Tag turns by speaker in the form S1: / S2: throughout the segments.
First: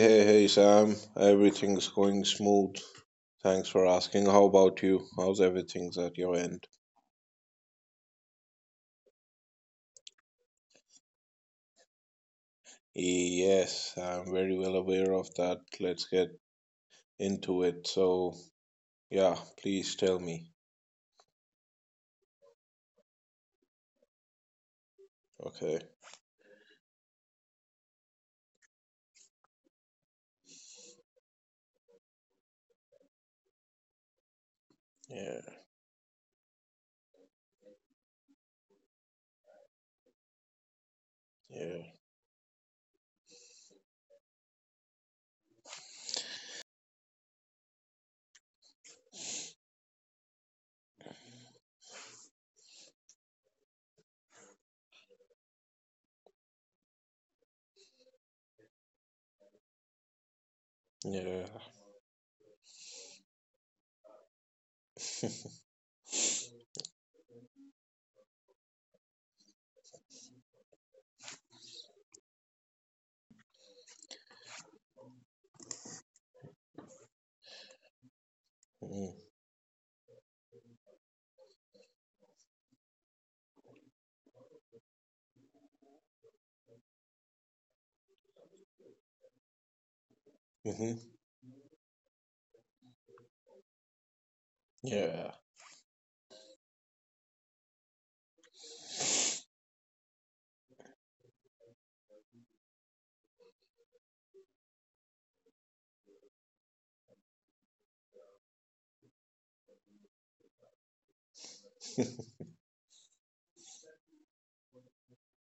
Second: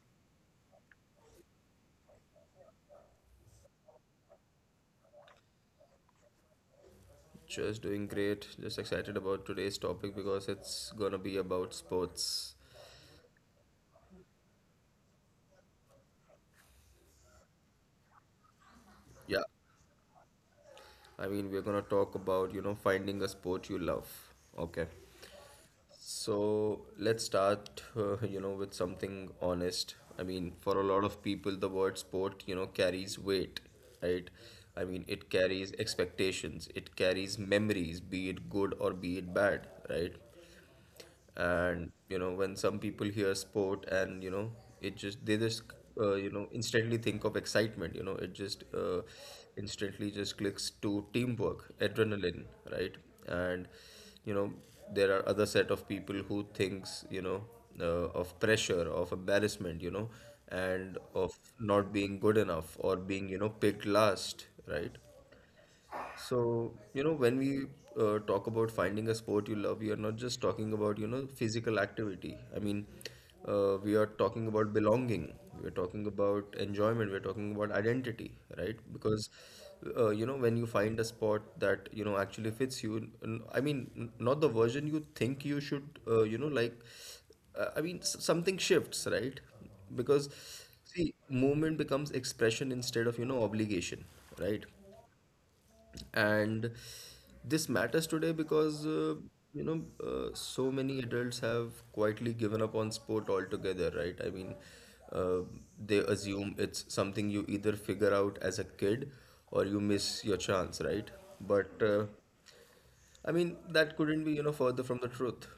S1: hey, hey, Sam. Everything's going smooth. Thanks for asking. How about you? How's everything's at your end?
S2: Just doing great. Just excited about today's topic because it's gonna be about sports.
S1: Yes, I'm very well aware of that. Let's get into it. So, yeah,
S2: Yeah,
S1: please tell me.
S2: I mean, we're gonna talk about, finding a sport you love. Okay.
S1: Okay.
S2: So let's start, with something honest. I mean, for a lot of people, the word sport, carries weight, right? I mean, it
S1: Yeah,
S2: carries expectations, it carries memories, be it good or be it bad, right?
S1: yeah,
S2: And when some people hear sport and you know it just they just you know instantly think of excitement. It just instantly just clicks to teamwork, adrenaline, right? And you know there are other set of people who thinks of pressure, of embarrassment, and of
S1: yeah.
S2: not being good enough or being picked last, right? So, when we talk about finding a sport you love, we are not just talking about, physical activity. I mean, we are talking about belonging, we are talking about enjoyment, we are talking about identity, right?
S1: Mm-hmm.
S2: Because, when you find a sport that, actually fits you, I mean, not the version you think you should, I mean, something shifts, right? Because,
S1: Mm-hmm.
S2: see, movement becomes expression instead of, obligation, right?
S1: Yeah.
S2: And this matters today because you know so many adults have quietly given up on sport altogether, right? I mean, uh, they assume it's something you either figure out as a kid or you miss your chance, right? But I mean, that couldn't be further from the truth.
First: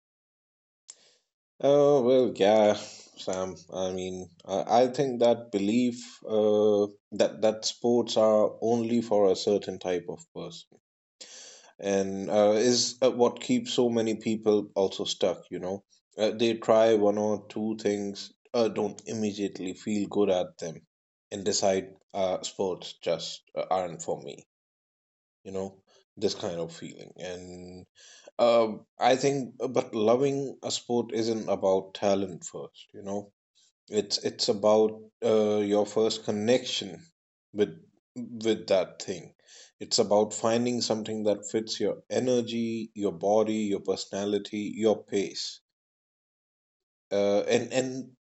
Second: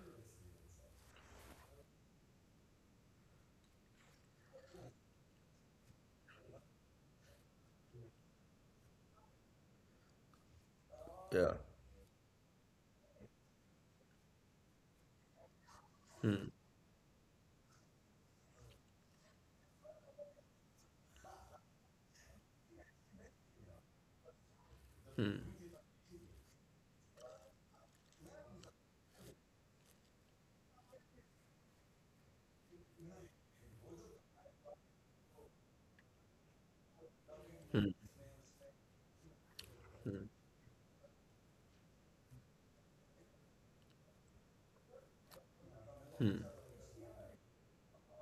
S1: Oh, well, yeah, Sam. I mean, I think that belief that sports are only for a certain type of person,
S2: Yeah,
S1: and is what keeps so many people also stuck. They try one or two things, don't immediately feel good at them, and decide sports just aren't for me you know this kind of feeling. And uh, I think, but loving a sport isn't about talent first. It's about your first connection with that thing. It's about finding something that fits your energy, your body, your personality, your pace, and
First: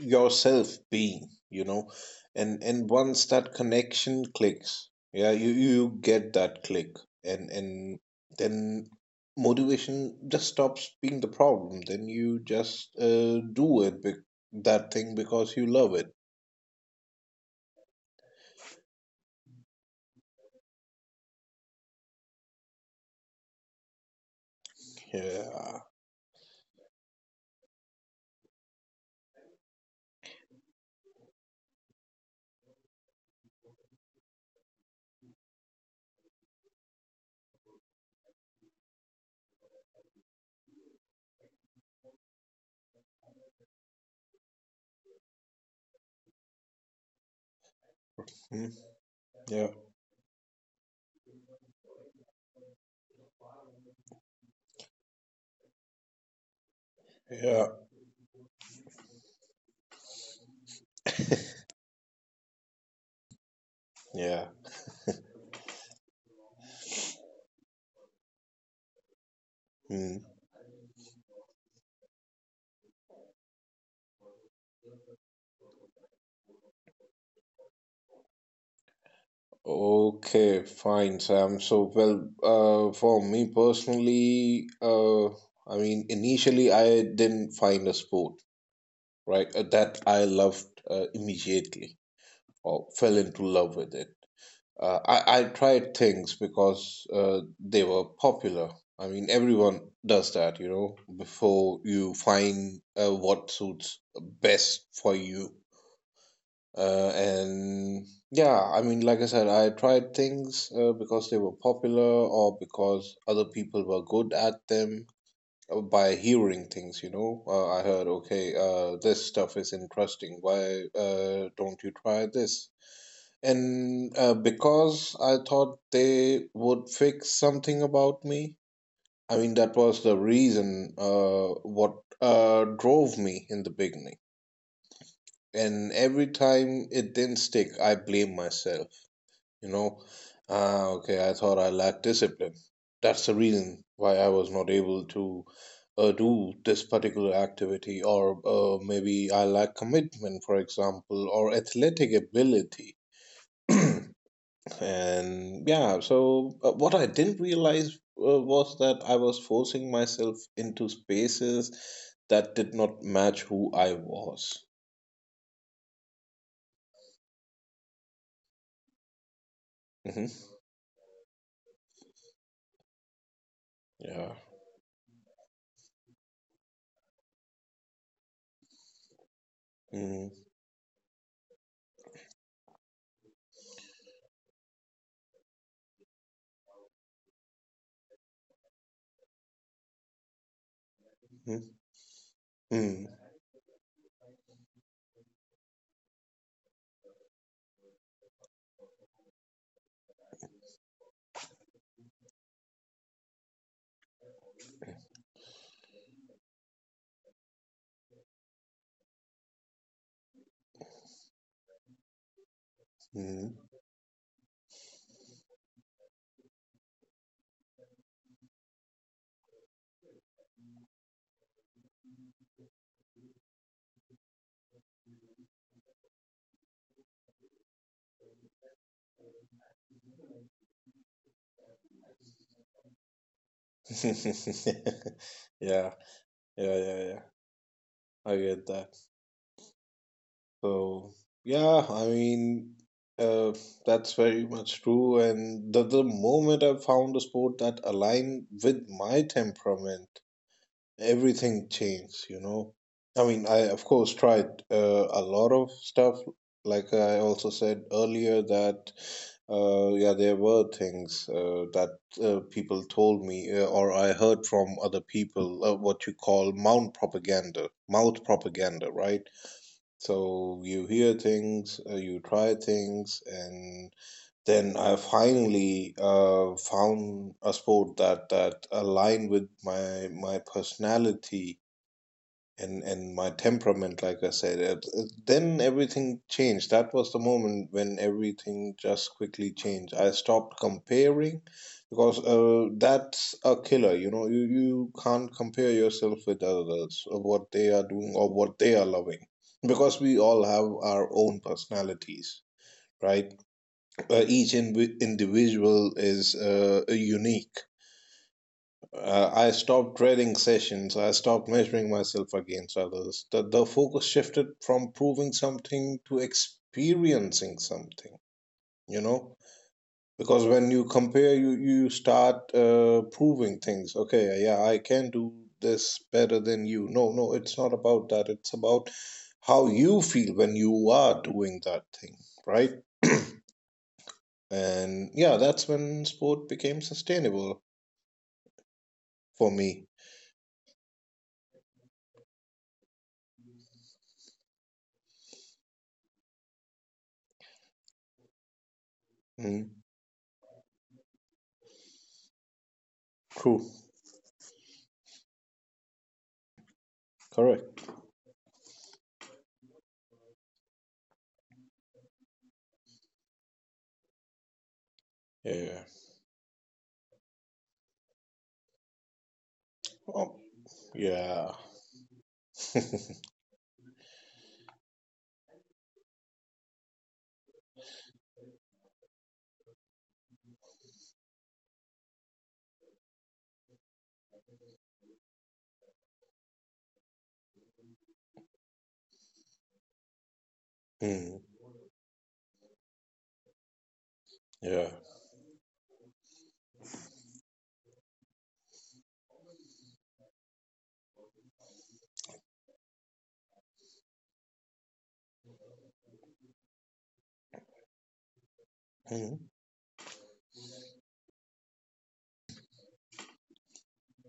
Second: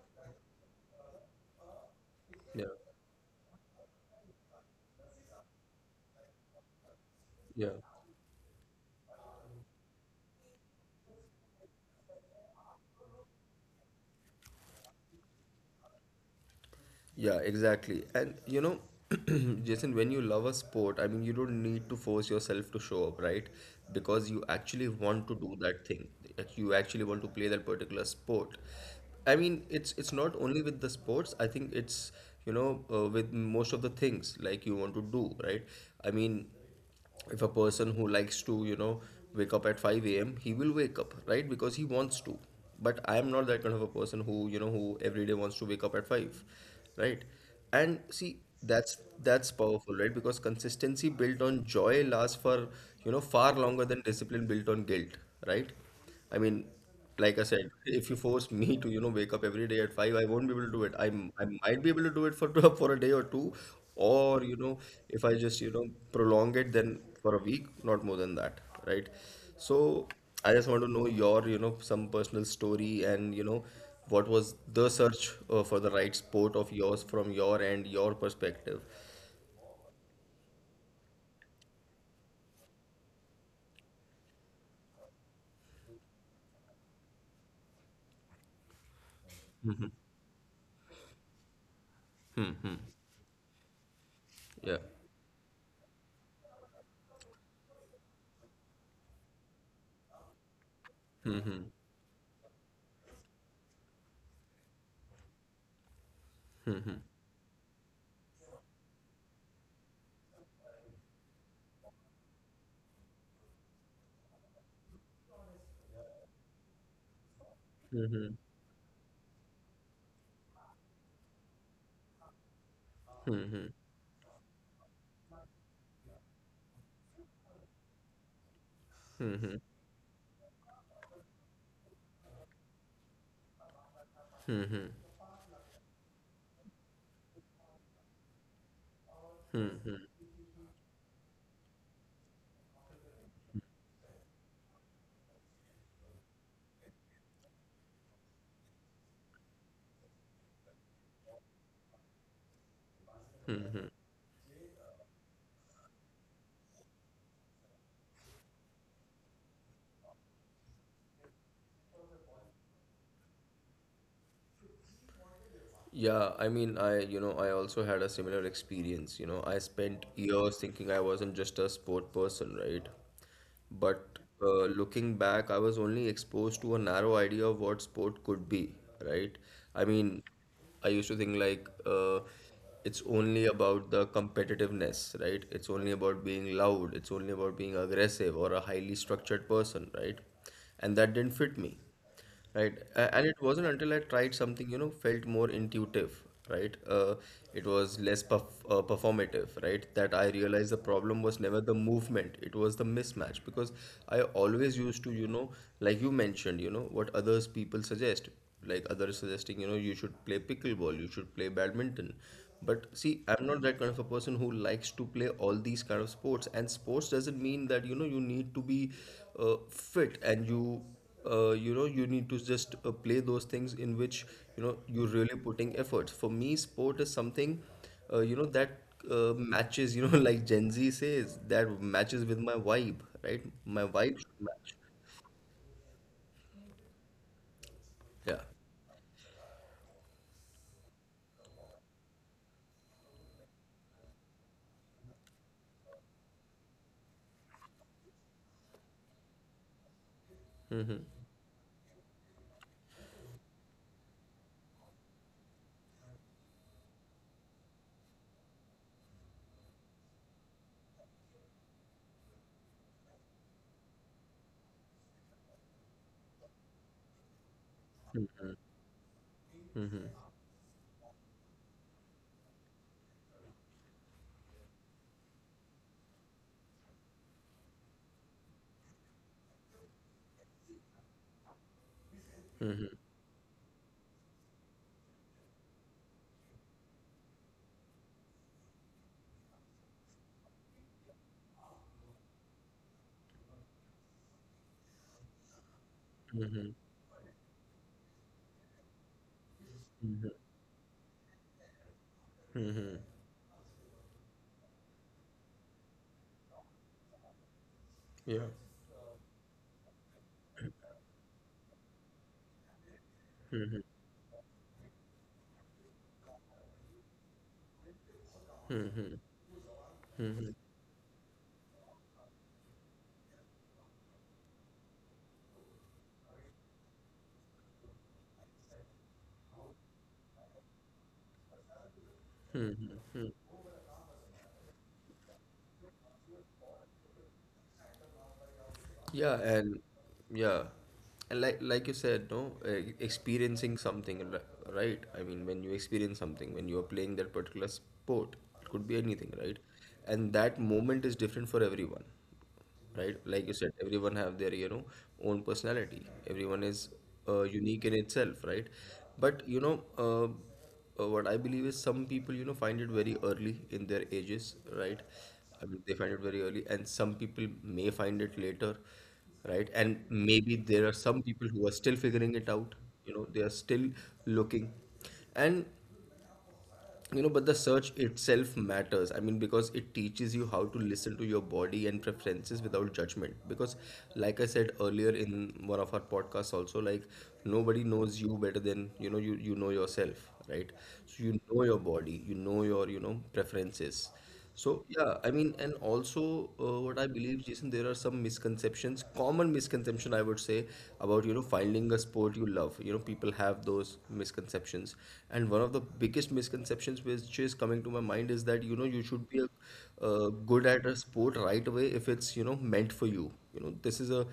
S1: yourself being. You know, and
S2: yeah,
S1: and once that connection clicks, yeah, you get that click, and
S2: yeah.
S1: and then motivation just stops being the problem. Then you just do it. That thing because you love it.
S2: Yeah, exactly. And Jason, when you love a sport, I mean, you don't need to force yourself to show up, right? Because you actually want to do
S1: Yeah.
S2: that thing. Like, you actually want to play that particular sport. I mean, it's not only with the sports. I think it's, with most of the things like you want to do, right? I mean, if a person who likes to wake up at 5 a.m, he will wake up, right? Because he wants to. But I am not that kind of a person who every day wants to wake up at 5, right? And see,
S1: Mm.
S2: that's that's
S1: Yeah.
S2: powerful, right? Because consistency built on joy lasts for far longer than discipline built on guilt, right? I mean, like I
S1: Yeah.
S2: said, if you force me to, wake up every day at 5, I won't be able to do it. I might be able to do it for for a day or two, or
S1: Yeah.
S2: if I just, prolong it then for a week, not more than that, right? So
S1: Mm.
S2: I just want to know your, some personal story, and what was the search for the right sport of yours from your end, your perspective.
S1: Okay, fine, Sam. So, well, for me personally, I mean, initially I didn't find a sport, right, that I loved immediately or fell into love with it.
S2: Yeah.
S1: I tried things because they were popular. I mean, everyone does that, you know, before you find what suits best for you. And yeah, I mean, like I said, I tried things because they were popular or because other people were good at them, by hearing things, you know. I heard, okay, this stuff is interesting. Why don't you try this? And because I thought they would fix something about me, I mean, that was the reason, what drove me in the beginning. And every time it didn't stick, I blame myself you know ah, okay, I thought I lacked discipline. That's the reason why I was not able to do this particular activity, or maybe I lack commitment, for example, or athletic ability. And yeah, so what I didn't realize was that I was forcing myself into spaces that did not match who I was.
S2: Yeah, I mean, I also had a similar experience. I spent
S1: Hmm.
S2: years thinking I wasn't just a sport person, right? But
S1: Yeah.
S2: looking back, I was only exposed to a narrow idea of what sport could be, right? I mean,
S1: Hmm.
S2: I used to think like it's only about the competitiveness, right? It's only about being loud, it's only about being aggressive or a highly structured person, right? And that didn't fit me. Right. A-
S1: Hmm.
S2: And it wasn't until I tried something, felt more intuitive, right? It was less performative, right? That I realized the problem was never the movement, it was the mismatch. Because I always used to, like you mentioned, what others people suggest, like others suggesting you should play pickleball, you should play badminton. But see, I'm not
S1: Hmm.
S2: that kind of a person who likes to play all these kind of sports, and sports doesn't mean that you need to be fit, and you need to just play those things in which you're really putting efforts. For me, sport is something you know that matches, like gen z says, that matches with my vibe, right? My vibe should match.
S1: Yeah. Yeah, yeah, yeah. I
S2: Yeah.
S1: get that. So, yeah, I mean, uh, that's very much true. And the moment I found a sport that aligned with my temperament, everything changed, you know. I mean, I of course tried a lot of stuff. Like I also said earlier, that yeah, there were things that people told me, or I heard from other people, what you call mouth propaganda, right? So you hear things, you try things, and then I finally found a sport that aligned with my personality and my temperament. Like I said, then everything changed. That was the moment when everything just quickly changed. I stopped comparing because that's a killer, you know. You can't compare yourself with others, or what they are doing, or what they are loving, because we all have our own personalities, right? Uh, each in individual is unique.
S2: Yeah.
S1: I stopped trading sessions. I stopped measuring myself against others. The focus shifted from proving something to experiencing something, you know? Because when you compare, you start proving things. Okay, yeah, I can do this better than you. No, no, it's not about that. It's about how you feel when you are doing that thing, right? And yeah, that's when sport became sustainable
S2: Yeah,
S1: for
S2: and
S1: me.
S2: yeah, and like you said, no, experiencing something, right? I mean, when you experience something, when you are playing that particular sport, it could be anything, right?
S1: Mm,
S2: And that moment is different for everyone, right? Like you
S1: true,
S2: said, everyone have their, own personality. Everyone is unique
S1: correct.
S2: in itself, right? But, what I believe is some people, find it very early in their ages, right? I mean,
S1: Yeah.
S2: they find it very early, and some people may find it later, right? And
S1: Oh,
S2: maybe there are some people
S1: yeah.
S2: who are still figuring it out, they are still looking. And but the search itself matters, I mean, because it teaches you how to listen to your body and preferences without judgment. Because like I said earlier in one of our podcasts also, like, nobody knows you better than you know yourself, right? So you
S1: Hmm,
S2: know your body, you know your preferences. So
S1: yeah.
S2: yeah, I mean, and also what I believe, Jason, there are some misconceptions, common misconception I would say, about finding a sport you love. People have those misconceptions, and one of the biggest misconceptions which is coming to my mind is that you should be
S1: Mhm.
S2: good at a sport right away if it's meant for you. This is a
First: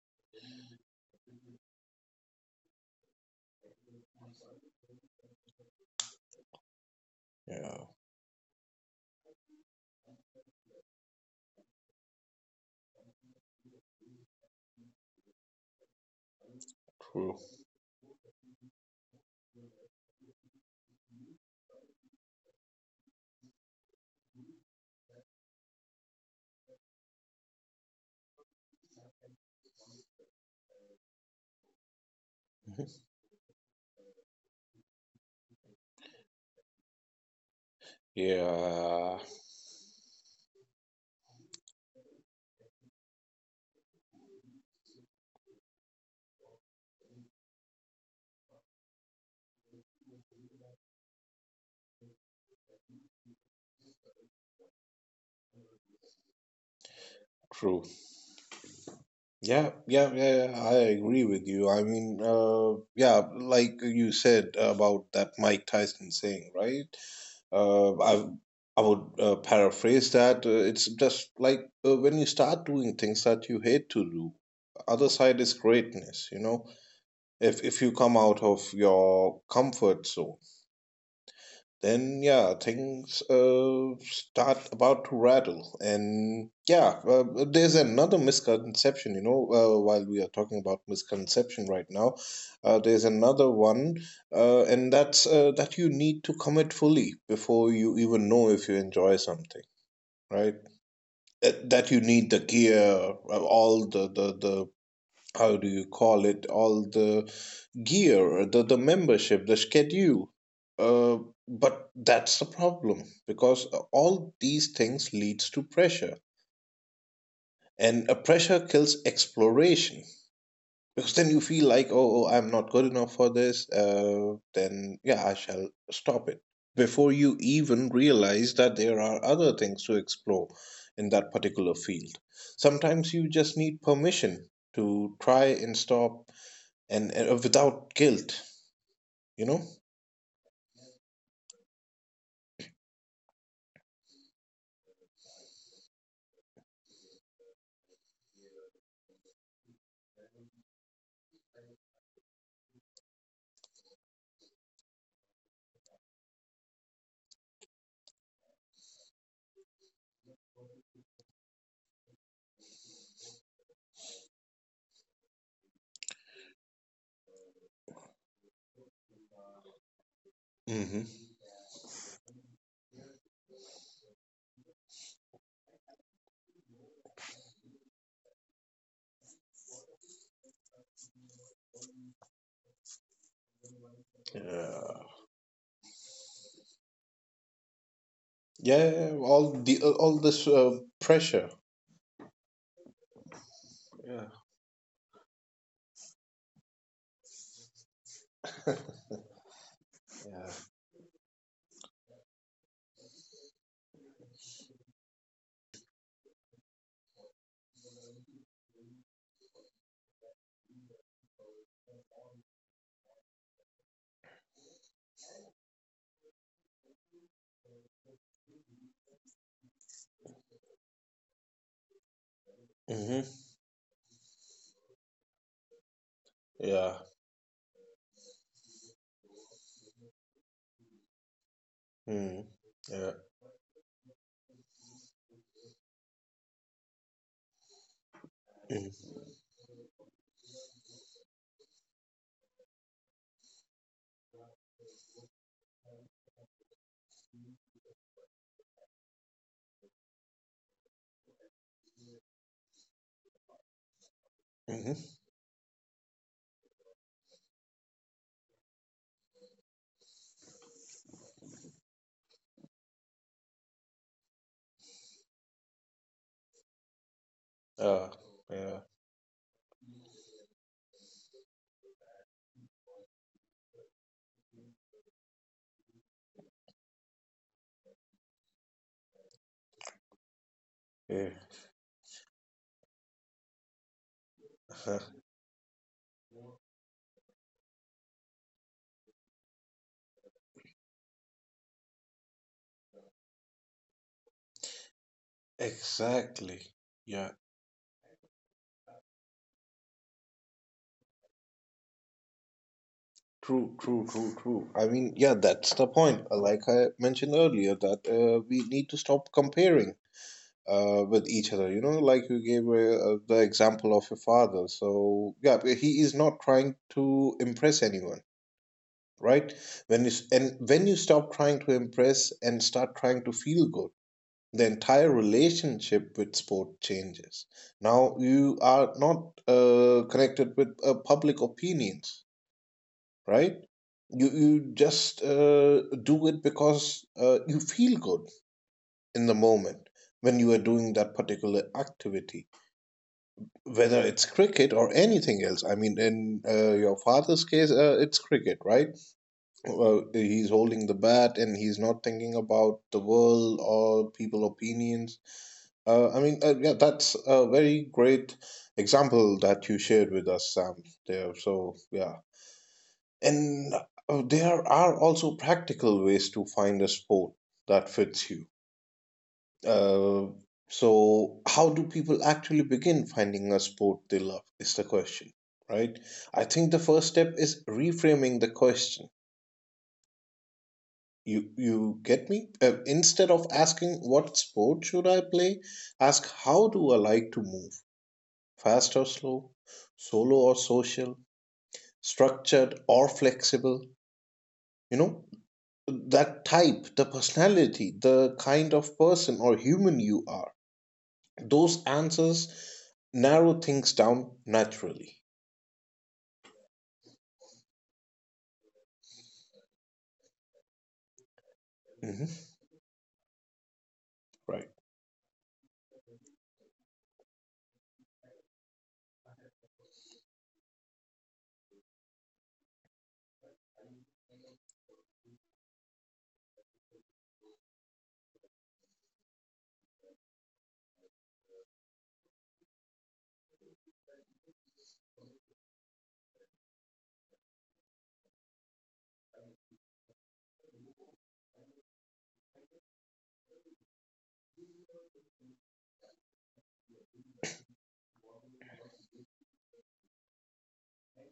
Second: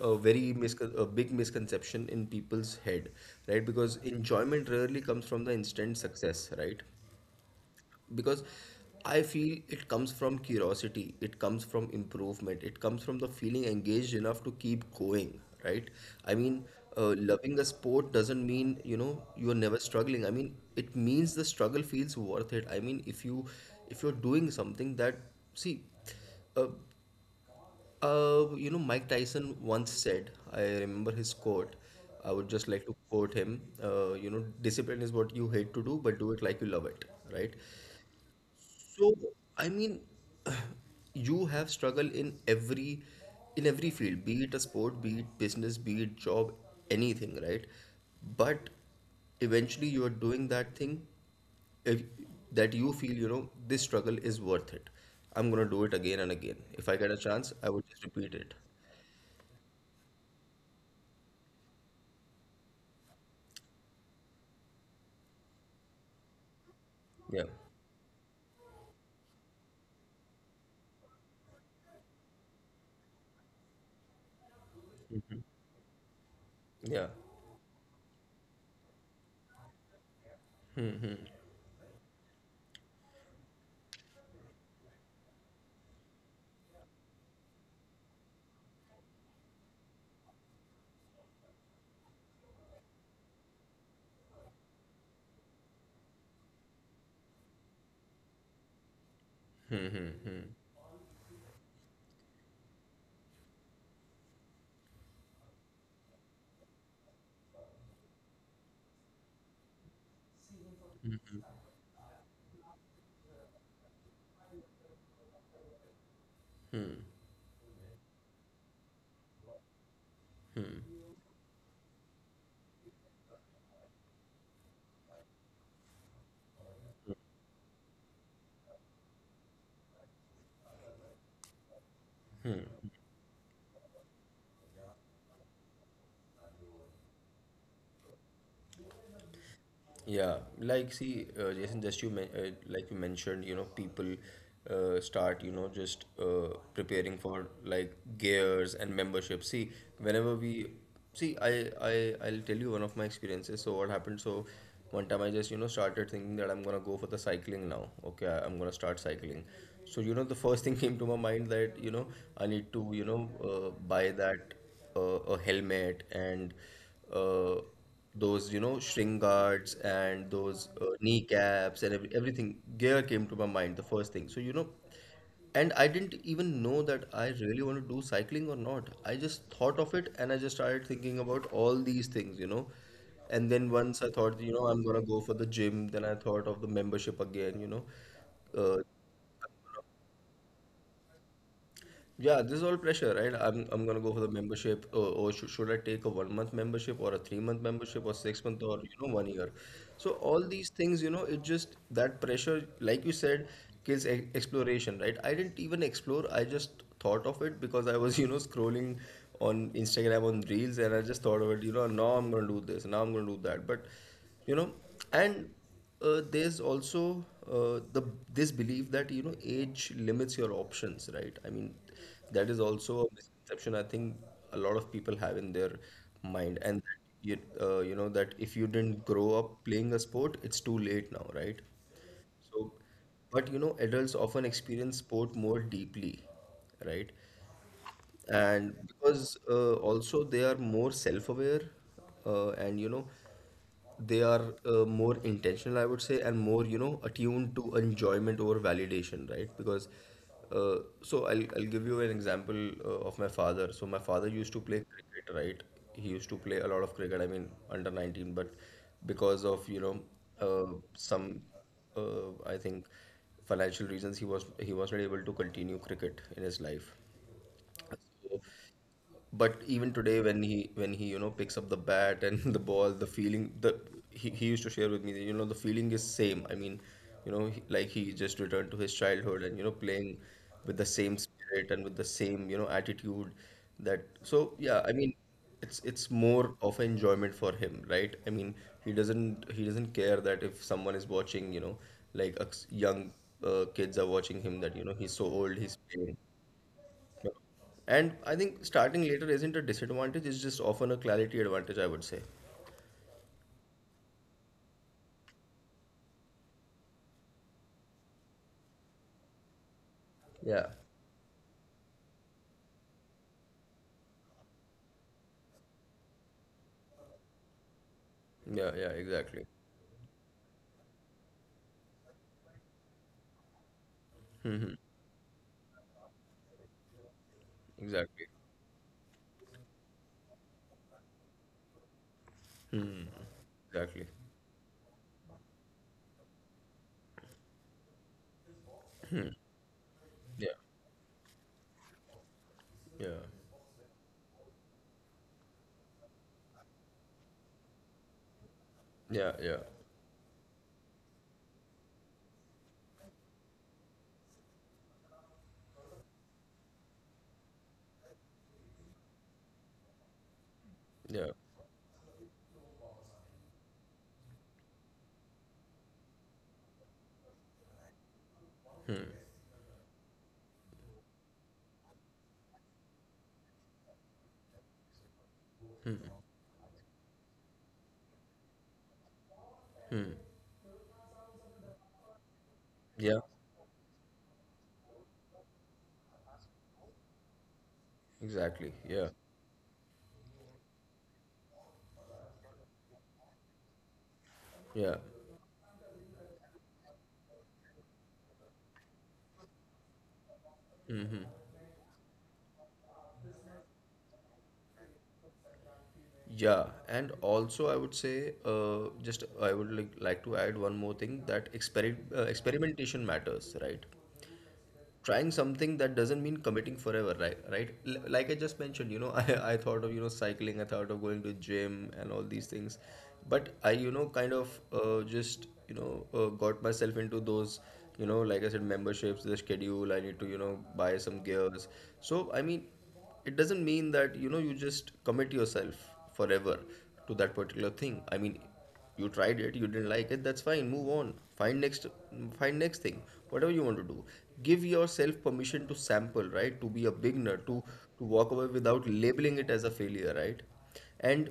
S2: a very miscon- a big misconception in people's head, right? Because enjoyment rarely comes from the instant success, right?
S1: Yeah.
S2: Because I feel it comes from curiosity, it comes from improvement, it comes from the feeling engaged enough to keep going, right? I mean,
S1: True.
S2: loving a sport doesn't mean you're never struggling. I mean, it means the struggle feels worth it. I mean, if you're doing something that, see, uh, Mike Tyson once said, I remember his quote. I would just like to
S1: Mhm.
S2: quote him. Discipline is what you hate to do, but do it like you love it, right? So,
S1: Yeah.
S2: I mean, you have struggled in every field, be it a sport, be it business, be it job, anything, right? But eventually you are doing that thing if, that you feel, this struggle is worth it. I'm gonna do it again and again. If I get a chance, I
S1: True.
S2: would just repeat it.
S1: Yeah, yeah, yeah, yeah, I agree with you. I mean, yeah, like you said about that Mike Tyson saying, right?
S2: Yeah.
S1: Uh, I I would paraphrase that. It's just like when you start doing things that you hate to do, other side is greatness, you know?
S2: Yeah.
S1: If you come out of your comfort zone, then yeah, things start about to rattle. And yeah, there's another misconception, you know, while we are talking about misconception right now, there's another one, and that's that you need to commit fully before you even know if you enjoy something, right? That you need the gear, all the, how do you call it, all the gear, the membership, the schedule. Uh, but that's the problem, because all these things leads to pressure, and a pressure kills exploration, because then you feel like, oh, I'm not good enough for this, then yeah, I shall stop it before you even realize that there are other things to explore in that particular field. Sometimes you just need permission to try and stop, and without guilt, you know.
S2: Yeah, like, see, Jason, just you men like you mentioned, people start, just preparing for like gears and membership. See, whenever we I'll tell you one of my experiences. So what happened? So one time I just started thinking that I'm gonna go for the cycling now. Okay, I'm gonna start cycling. So the first thing came to my mind that I need to buy that uh, a helmet, and uh, those string guards, and those
S1: Hmm.
S2: kneecaps, and everything gear came to my mind the first thing, so and I didn't even know that I really want to do cycling or not. I just thought of it, and I just started thinking about all these things, and then once I thought, I'm gonna
S1: Yeah.
S2: go for the gym. Then I thought of the membership again. Uh,
S1: Yeah, yeah, all the all this pressure.
S2: Yeah, this is all pressure, right? I'm gonna go for
S1: Yeah.
S2: the membership, or, should I take a one month membership, or a 3-month membership, or 6-month, or one year? So all
S1: Yeah.
S2: these things, it just that pressure, like you said, kills e exploration, right? I didn't even explore. I just thought of it because I was, scrolling on Instagram on Reels, and I just thought of it. Now I'm gonna do this, now I'm gonna do that, but you know, and there's also the this belief that age limits your options, right? I mean, that is also a
S1: Hmm.
S2: misconception I think a lot of people have in their mind, and
S1: Yeah.
S2: that you you know that if you didn't grow up playing a sport, it's too late now, right?
S1: Mm.
S2: So,
S1: Yeah.
S2: but adults often experience sport more deeply, right? And
S1: Mm.
S2: because also they are more self-aware, and you know they are more intentional, I would say, and more, you know, attuned to enjoyment over validation, right? Because so I'll give you an example of my father. So my father used to play
S1: Mm-hmm.
S2: cricket, right? He used to play a lot of cricket, I mean under 19, but because of, you know, some I think financial reasons, he was not able to continue cricket in his life.
S1: Uh,
S2: So
S1: yeah.
S2: but even today, when he you know picks up the bat and the ball, the feeling, the he used to share with me that, you know, the feeling is same. I mean, you know, he just returned to his childhood and, you know, playing with the same
S1: Yeah.
S2: spirit and with the same, you know, attitude. That, so yeah, I
S1: Uh-huh.
S2: mean it's more of an enjoyment for him, right? I mean he doesn't care that if someone is watching, you know, like a young kids are watching him, that you know he's so old, he's playing.
S1: Exactly. Yeah.
S2: And I think starting later isn't a disadvantage, it's just often a clarity advantage, I would say.
S1: True, true, true, true. I mean, yeah, that's the point. Like I mentioned earlier, that we need to stop comparing
S2: Yeah.
S1: with each other. You know, like you gave the example of your father. So, yeah, he is not trying to impress anyone,
S2: Yeah, yeah, exactly.
S1: right? When you and when you stop trying to impress and start trying to feel good, the entire relationship with sport changes. Now
S2: Exactly.
S1: you are not connected with public opinions, right?
S2: Exactly.
S1: You just do it because you feel good in the moment when
S2: Yeah.
S1: you are doing that particular activity,
S2: Yeah.
S1: whether it's cricket or anything else. I mean, in your father's case, it's cricket, right?
S2: Yeah, yeah.
S1: He's holding the bat, and he's not thinking about the world or people opinions. Yeah, that's a very great example that you shared with us, Sam,
S2: Yeah.
S1: there. So yeah. And there are also practical ways to find a sport that fits you.
S2: Hmm.
S1: uh, so, how do people actually begin finding a sport they love, is the question, right? I think the first step is reframing the question.
S2: Hmm.
S1: You get me?
S2: Yeah.
S1: Instead of asking, what sport should I play, ask, how do I like to move?
S2: Exactly.
S1: Fast or
S2: Yeah.
S1: slow? Solo or social? Structured or flexible? You
S2: Yeah.
S1: know, that type, the personality, the kind of person or human you are.
S2: Mm-hmm.
S1: Those answers narrow things down naturally.
S2: Yeah, and also I would say, just I would like to add one more thing, that
S1: Hmm.
S2: experimentation matters, right?
S1: Right.
S2: Trying something that doesn't mean committing forever, right? Right? Like I just mentioned, you know, I thought of, you know, cycling, I thought of going to gym and all these things. But I, you know, kind of just, you know, got myself into those, you know, like I said, memberships, the schedule, I need to, you know, buy some gears. So, I mean, it doesn't mean that you know you just commit yourself forever to that particular thing. I mean, you tried it, you didn't like it, that's fine, move on. Find next, find next thing, whatever you want to do. Give yourself permission to sample, right? To be a beginner, to walk away without labeling it as a failure, right? And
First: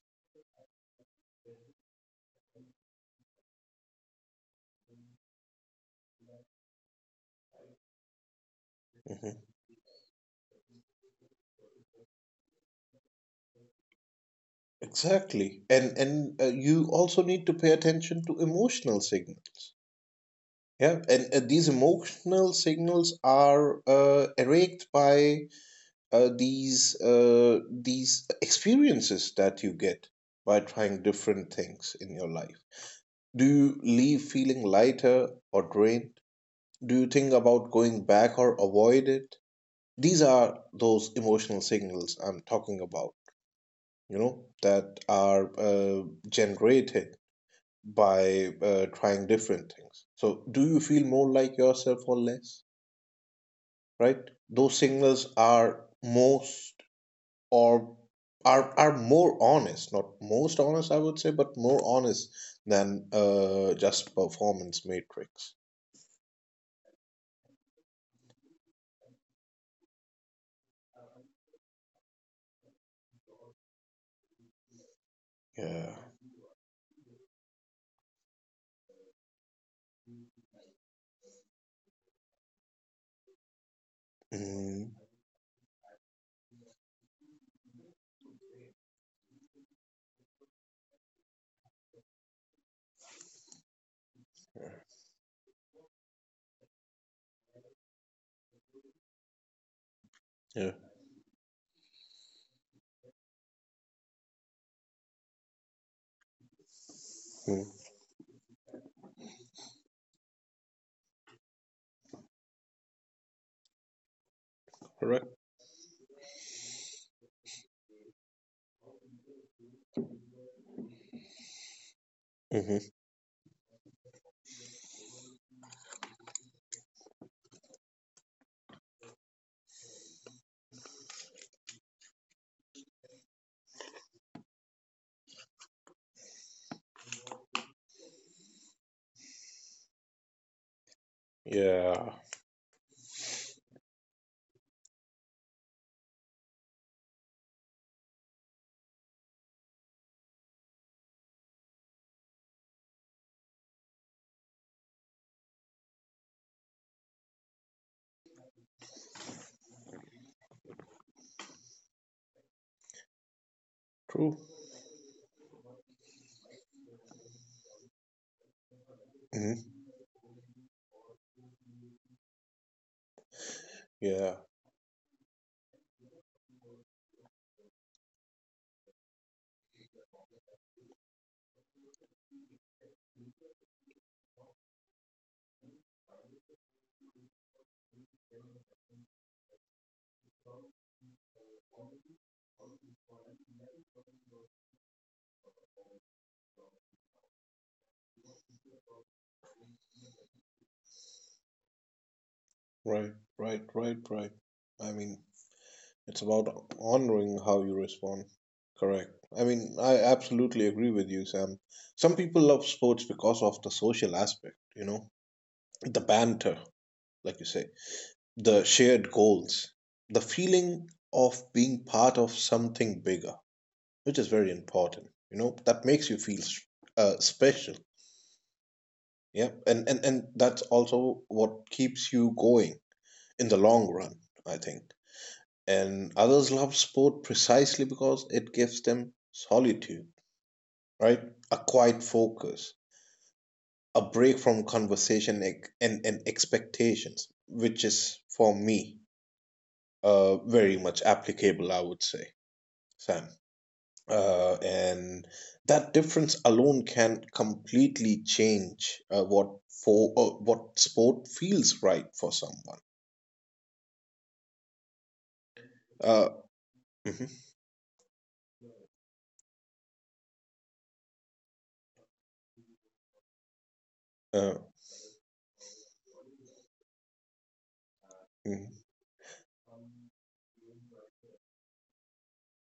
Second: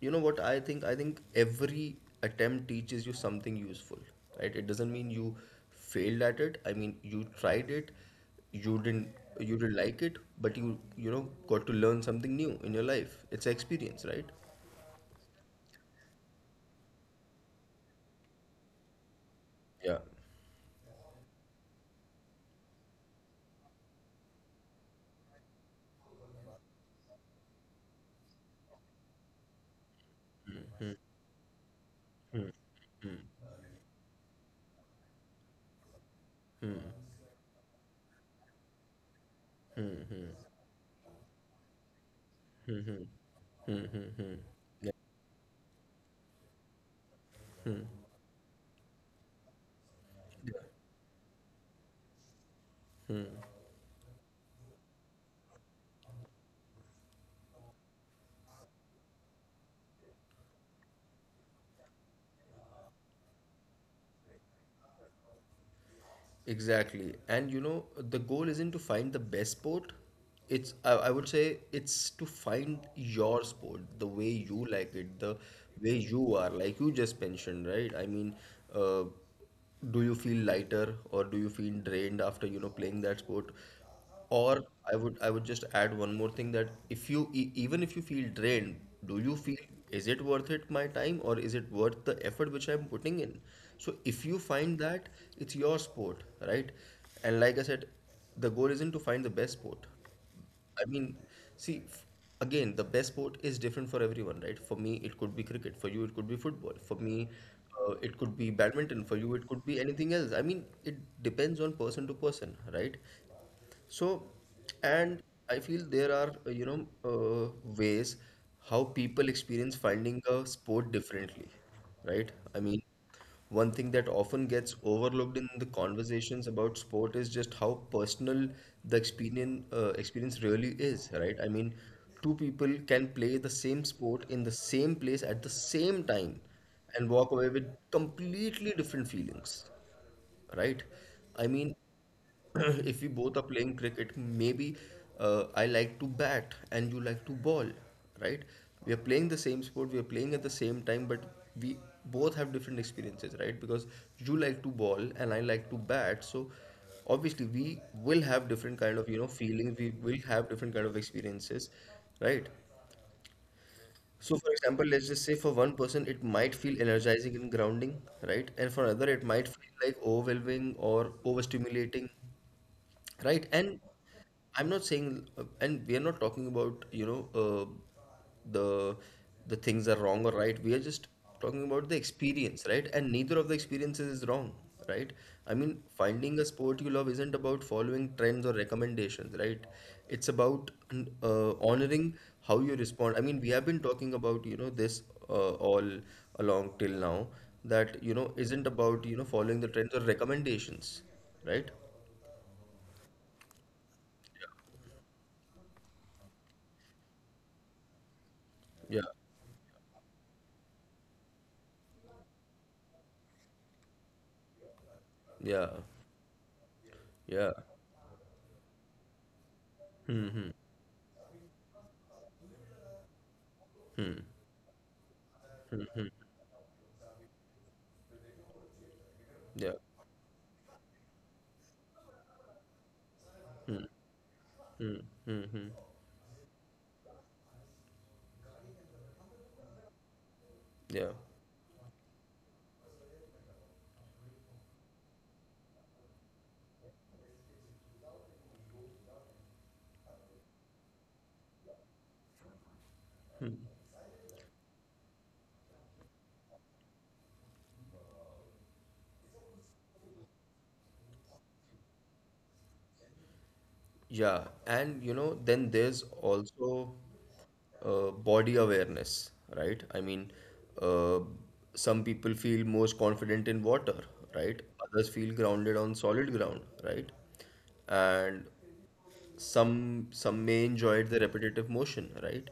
S2: you know what, I think every attempt teaches you something useful, right? It doesn't mean you failed at it. I mean, you tried it, you didn't,
S1: Hmm.
S2: you didn't like it, but you know, got to learn something new in your life, it's an experience, right?
S1: Exactly. And you also need to pay attention to emotional signals.
S2: Yeah,
S1: Yeah, and these emotional signals are erased by uh, these uh, these experiences that you get by trying different things in your life. Do you leave feeling lighter or drained? Do you think about going back or avoid it? These are those emotional signals I'm talking about. You know, that are uh, generated by trying different things. So, do you feel more like yourself or less, right? Those signals are most, or are more honest — not most honest, I would say, but more honest — than just performance matrix.
S2: exactly. And you know, the goal isn't to find the best sport, it's, I would say, it's to find your sport the way you like it, the
S1: Yeah.
S2: way you are, like you just mentioned, right? I mean, uh, do you feel lighter or do you feel drained after, you know, playing that sport? Or
S1: Mm,
S2: I would just add one more thing, that if you e even if you feel drained, do you feel, is it worth it my time, or is it worth the effort which I'm putting in? So if you find that, it's your sport, right? And like I said, the goal isn't to find the best sport.
S1: yeah.
S2: I mean, see, again, the best sport is different for everyone, right? For me, it could be cricket. For you, it could be football. For me,
S1: Mm,
S2: it could be badminton. For you, it could be anything else. I mean, it depends on person to person, right? So, and
S1: correct.
S2: I feel there are, you know, ways how people experience finding a sport differently, right? I mean,
S1: Hmm.
S2: one thing that often gets overlooked in the conversations about sport is just how personal the experience really is, right? I mean, two people can play the same sport in the same place at the same time and walk away with completely different feelings, right? I mean,
S1: Yeah.
S2: if we both are playing cricket, maybe I like to bat and you like to ball, right? We are playing the same sport, we are playing at the same time, but we both have different experiences, right? Because you like to ball and I like to bat, so obviously we will have different kind of, you know, feelings, we will have different kind of experiences, right? So,
S1: True.
S2: for example, let's just say for one person, it might feel energizing and grounding, right? And for another, it might feel
S1: Hmm.
S2: like overwhelming or overstimulating, right? And
S1: Yeah.
S2: I'm not saying, and we are not talking about, you know, the the things are wrong or right, we are just talking about the experience, right? And neither of the experiences is wrong, right? I mean, finding a sport you love isn't about following trends or recommendations, right? It's about honoring how you respond. I mean, we have been talking about, you know, this all along till now, that you know isn't about, you know, following the trends or recommendations, right?
S1: Right. Right. Right. Right. I mean, it's about honoring how you respond.
S2: Yeah.
S1: Correct. I mean, I absolutely agree with you, Sam. Some people love sports because of the social aspect, you know,
S2: Yeah.
S1: the banter, like you
S2: Yeah.
S1: say, the shared goals, the
S2: Mm-hmm.
S1: feeling of being part of something bigger, which is
S2: Hmm.
S1: very important. You know, that makes you feel special. Yeah.
S2: Yeah.
S1: And that's also what keeps you going in the long run, I think.
S2: Mm. Mm-hmm.
S1: And others love sport precisely because it gives them solitude, right?
S2: Yeah.
S1: A quiet focus, a break from conversation and expectations, which is, for me, very much applicable, I would say, Sam. And that difference alone can completely change what sport feels right for someone.
S2: Yeah, and you know, then there's
S1: Uh,
S2: also
S1: mhm,
S2: body awareness, right? I mean, uh, some people feel most confident in water,
S1: uh,
S2: right? Others feel grounded on solid ground, right? And
S1: mhm,
S2: some may enjoy it, the repetitive motion, right?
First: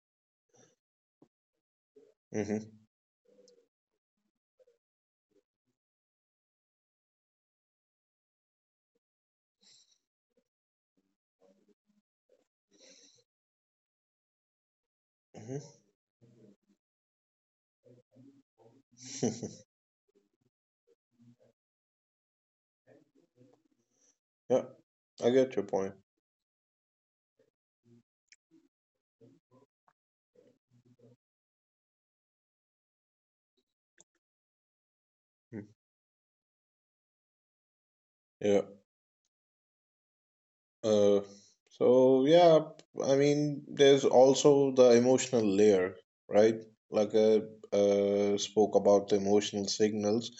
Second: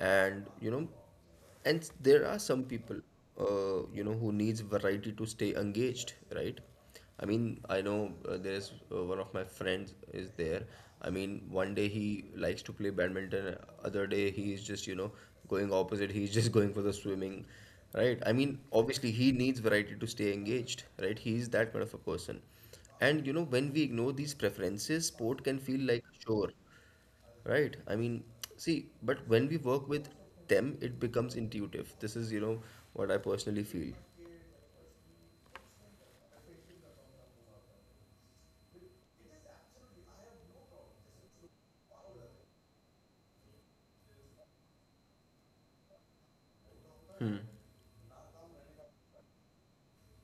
S2: And you know, and there are some
S1: mhm,
S2: people, you know, who needs variety to stay engaged, right? I mean, I know, there's one of my friends is there. I mean, one day he likes to play badminton, other day he is just, you know, going opposite, he's just going for the swimming, right? I mean, obviously he
S1: mhm.
S2: needs variety to stay engaged, right? He's that kind of a person. And you know, when we ignore these
S1: Yeah,
S2: preferences,
S1: I
S2: sport
S1: get your
S2: can feel
S1: point.
S2: like a chore, right? I mean, see, but when we work with them, it becomes intuitive. This is, you know, what I personally feel.
S1: Mm, yeah. Uh, so yeah, I mean, there's also the emotional layer, right? Like I spoke about the emotional signals.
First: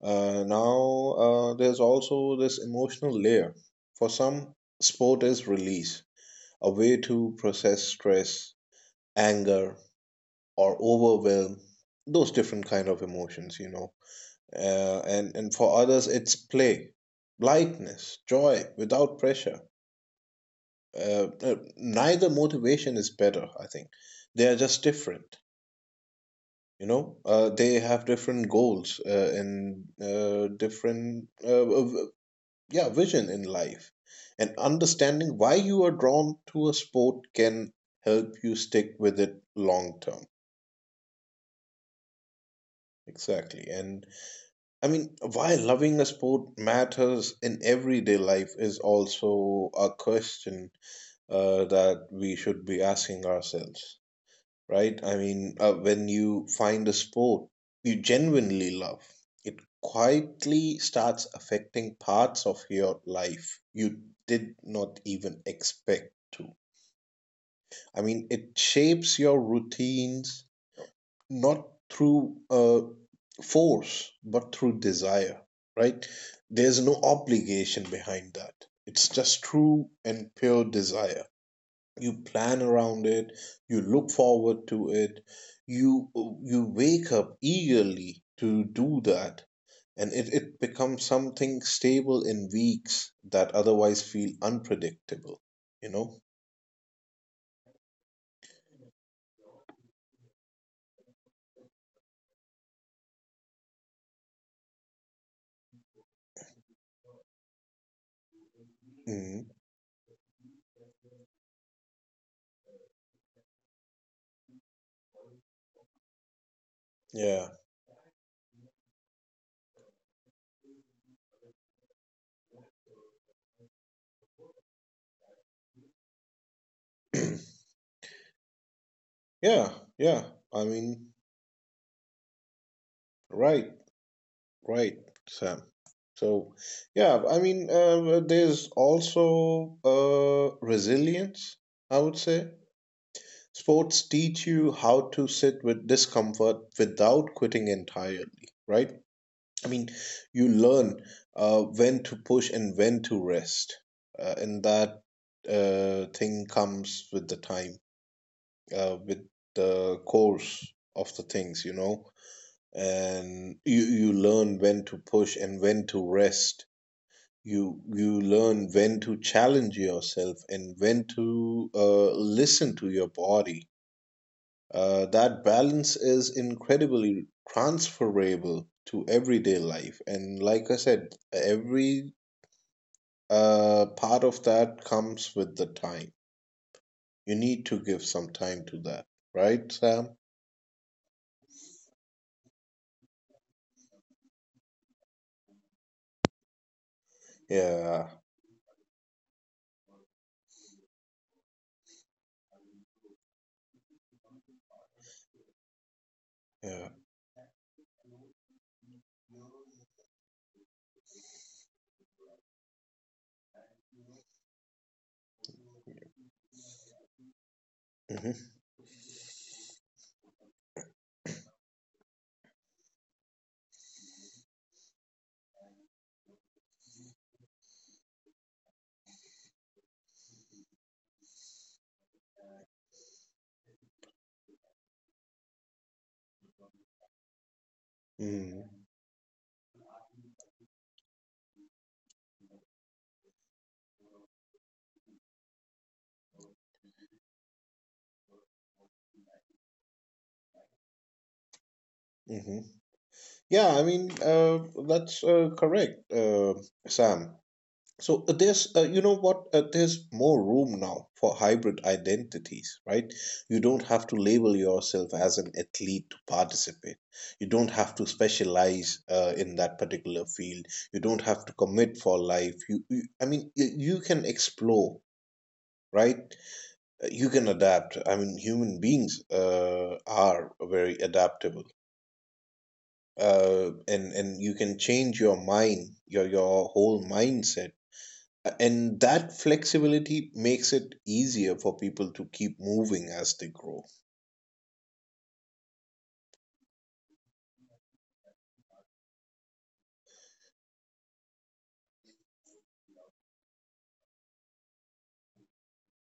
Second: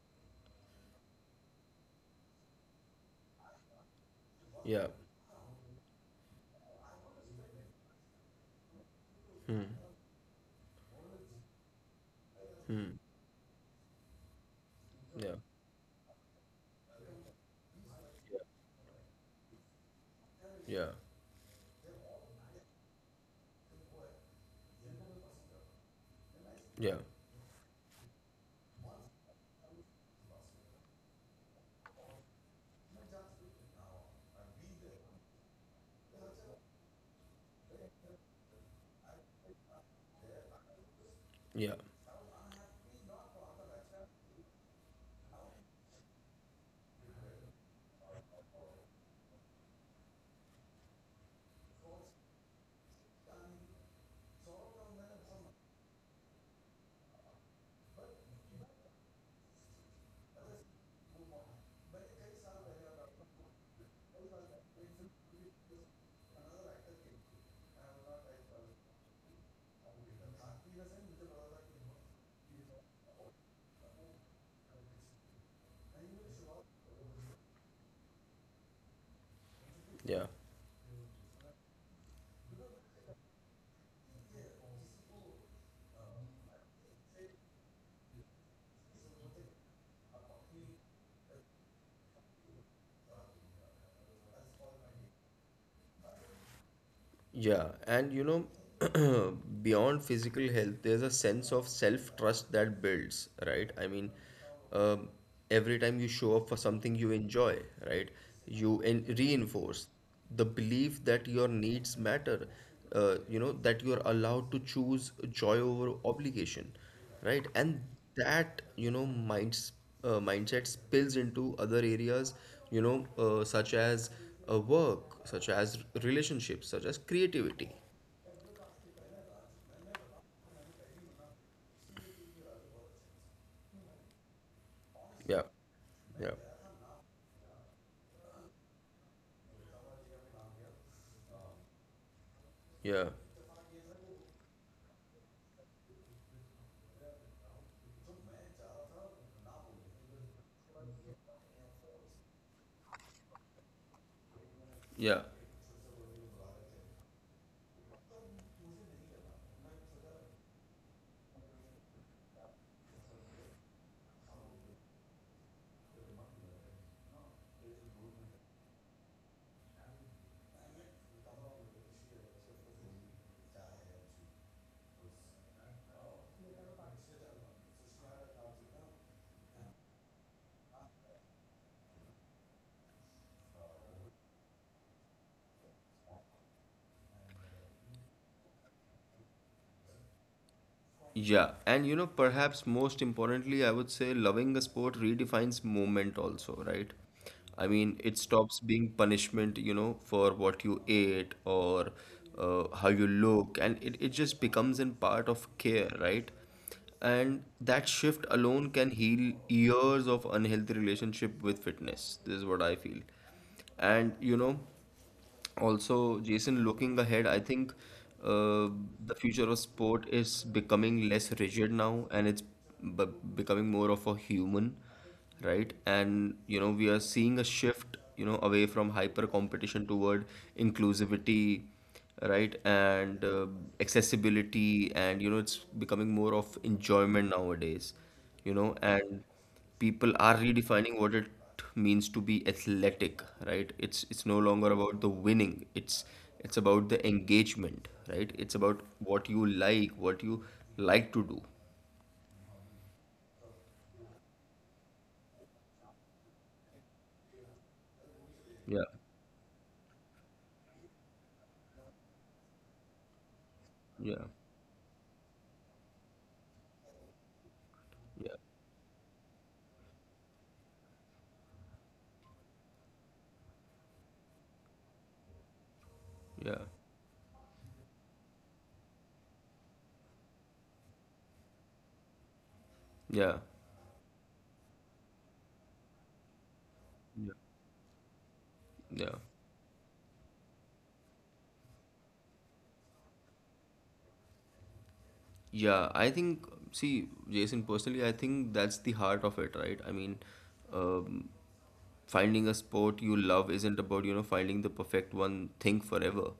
S1: Now there's also this emotional layer. For some,
S2: Yeah.
S1: sport is release, a way to process stress, anger, or overwhelm. Those different kind of
S2: Hmm.
S1: emotions, you know. And
S2: Yeah.
S1: for others, it's play, lightness,
S2: Yeah.
S1: joy without pressure.
S2: Yeah.
S1: Neither motivation is better, I think. They are just different, you
S2: Yeah.
S1: know. Uh, they have different goals, and different yeah, vision in life. And understanding why you are drawn to a sport can help you stick with it long term.
S2: Yeah.
S1: Exactly. And I mean, why loving a sport matters in everyday life is also a question that we should be asking ourselves, right? I mean, when you find a sport you genuinely love, it quietly starts affecting parts of your life you did not even expect to. I mean, it shapes your routines, not through force, but through desire, right? There's no obligation behind that. It's just true and
S2: Yeah.
S1: pure desire. You plan around it, you look forward to it, you you wake up eagerly to do that, and it becomes something stable in weeks that otherwise feel unpredictable, you know.
S2: Yeah, and you know, beyond physical health, there's a sense of self-trust that builds, right? I mean, um, every time you show up for something you enjoy, right? You en
S1: Mm.
S2: reinforce the belief that your needs matter, you know, that you're allowed to choose joy over obligation,
S1: Yeah.
S2: right? And that, you know, mindset spills into other areas, you know, such as work, such as relationships, such as creativity.
S1: Yeah. Yeah, I mean, right, right, Sam.
S2: Yeah,
S1: So
S2: yeah,
S1: yeah. I mean, there's also resilience, I would say.
S2: yeah,
S1: Sports teach you how to sit with discomfort without quitting entirely, right? I mean, you learn when to push and when to rest, and that
S2: yeah.
S1: thing comes with the time, with the course of the things, you know. And you learn when to push and when to rest. You learn when to challenge yourself and when to listen to your body. That balance is incredibly transferable to everyday life. And like I said, every part of that comes with the time. You need to give some time to that, right, Sam?
S2: Yeah, and you know, perhaps most importantly, I would say loving a sport redefines movement also, right? I mean, it
S1: Yeah,
S2: stops being punishment, you know, for what you ate or how you look, and it just becomes in part of care, right?
S1: yeah.
S2: And that shift alone can heal years of unhealthy relationship with fitness. This is what I feel. And you know, also Jason, looking ahead, I think uh,
S1: Mm-hmm.
S2: the future of sport is becoming less rigid now, and it's b- becoming more of a human, right? And you know, we are seeing a shift, you know, away from hyper competition toward inclusivity, right? And accessibility, and you know, it's becoming more of enjoyment nowadays, you know.
S1: Mm-hmm.
S2: And people are redefining what it means to be athletic, right? It's no longer about the winning, it's about the engagement, right? It's about what you like, what you like to do.
S1: Mm-hmm. Yeah, I mean, that's correct, Sam. So
S2: Yeah,
S1: there's, you know what, there's more room now for hybrid identities, right? You don't
S2: yeah,
S1: have to label yourself as an athlete to participate. You don't
S2: yeah,
S1: have to specialize in that particular field. You don't have to commit for life. You I mean, you can explore, right?
S2: yeah,
S1: You can adapt. I mean, human beings are very adaptable.
S2: yeah,
S1: And you can change your mind, your whole mindset,
S2: yeah.
S1: and that flexibility makes it easier for people to keep moving as they grow.
S2: Yeah, I think, see Jason, personally I think that's the heart of it, right? I mean, um, finding a sport you love isn't about, you know, finding the perfect one thing forever,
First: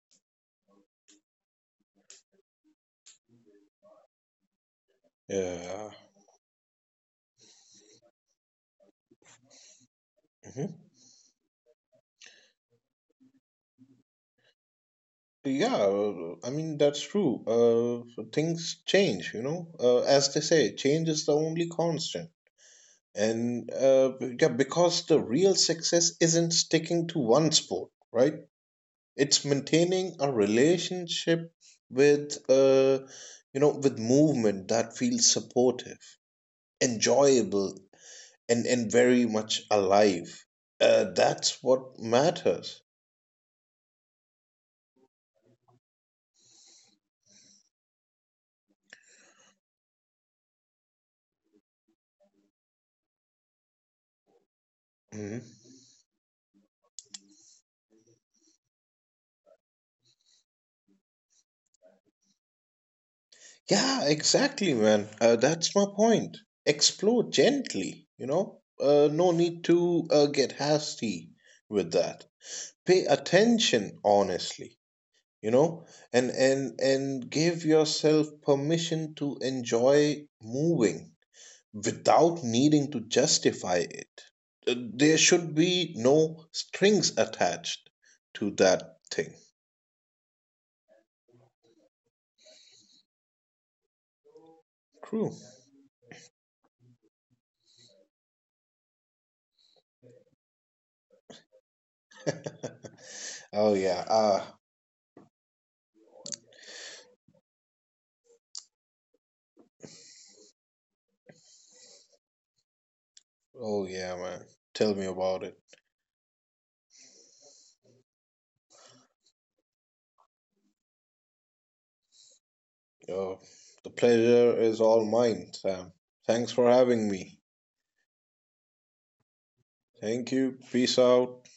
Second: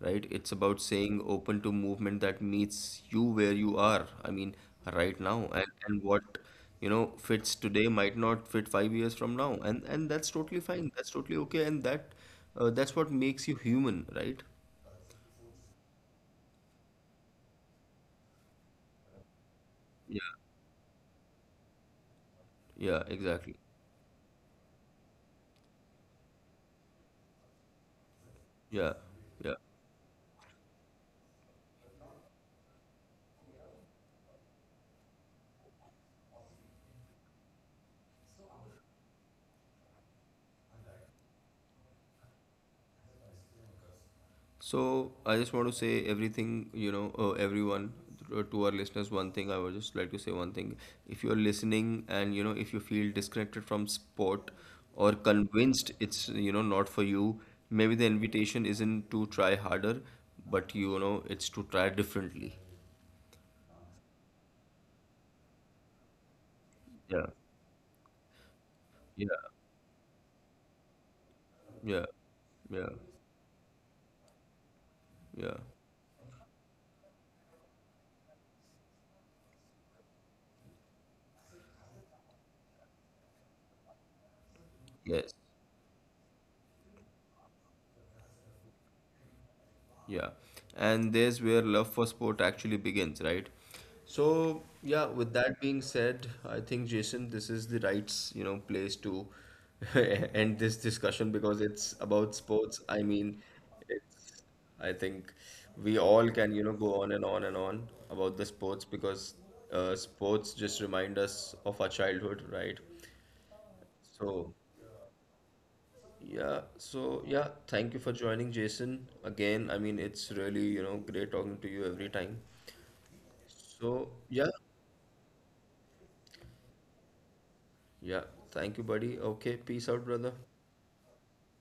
S2: right? It's about saying open to movement that meets you where you are. I mean, right now, and,
S1: Yeah.
S2: and what you know fits today might not fit 5 years from now, and that's totally
S1: Mhm.
S2: fine, that's totally okay. And that that's what makes you human, right?
S1: Yeah, I mean, that's true. Things change, you know.
S2: Yeah,
S1: As they say, change is the only constant.
S2: yeah exactly,
S1: And yeah, because the real success isn't sticking to one sport, right?
S2: yeah,
S1: It's
S2: yeah.
S1: maintaining a relationship with, you know, with movement that feels supportive, enjoyable, and very much alive. That's what matters.
S2: So I just want to say everything, you know, everyone to our listeners. One thing I would just like to say one thing: if you're listening and you know if you feel disconnected from sport or
S1: Mhm.
S2: convinced it's, you know, not for you, maybe the invitation isn't to try harder, but you know it's to try differently.
S1: Yeah, exactly, man. That's my point.
S2: Yeah,
S1: Explore gently, you know.
S2: yeah,
S1: No need to get hasty with
S2: yeah,
S1: that.
S2: yeah,
S1: Pay attention honestly, you
S2: yeah.
S1: know, and give yourself permission to enjoy moving without needing to justify it. Uh, There
S2: Yes.
S1: should be no strings attached to that thing.
S2: Yeah, and there's where love for sport actually begins, right? So, yeah, with
S1: Crew.
S2: that being said, I think Jason, this is the right, you know, place to end this discussion, because it's about sports. I mean,
S1: Oh yeah.
S2: it's,
S1: Ah.
S2: I think we all can, you know, go on and on and on about the sports, because sports just remind us of our childhood, right?
S1: Oh yeah, man.
S2: So,
S1: Tell me about it.
S2: yeah, so yeah, thank you for joining, Jason. Again, I mean, it's really, you know, great talking to you every time.
S1: Oh, the
S2: So, yeah,
S1: pleasure is all mine, Sam. Thanks for having me.
S2: yeah, thank you, buddy. Okay, peace out, brother.
S1: Thank you. Peace out.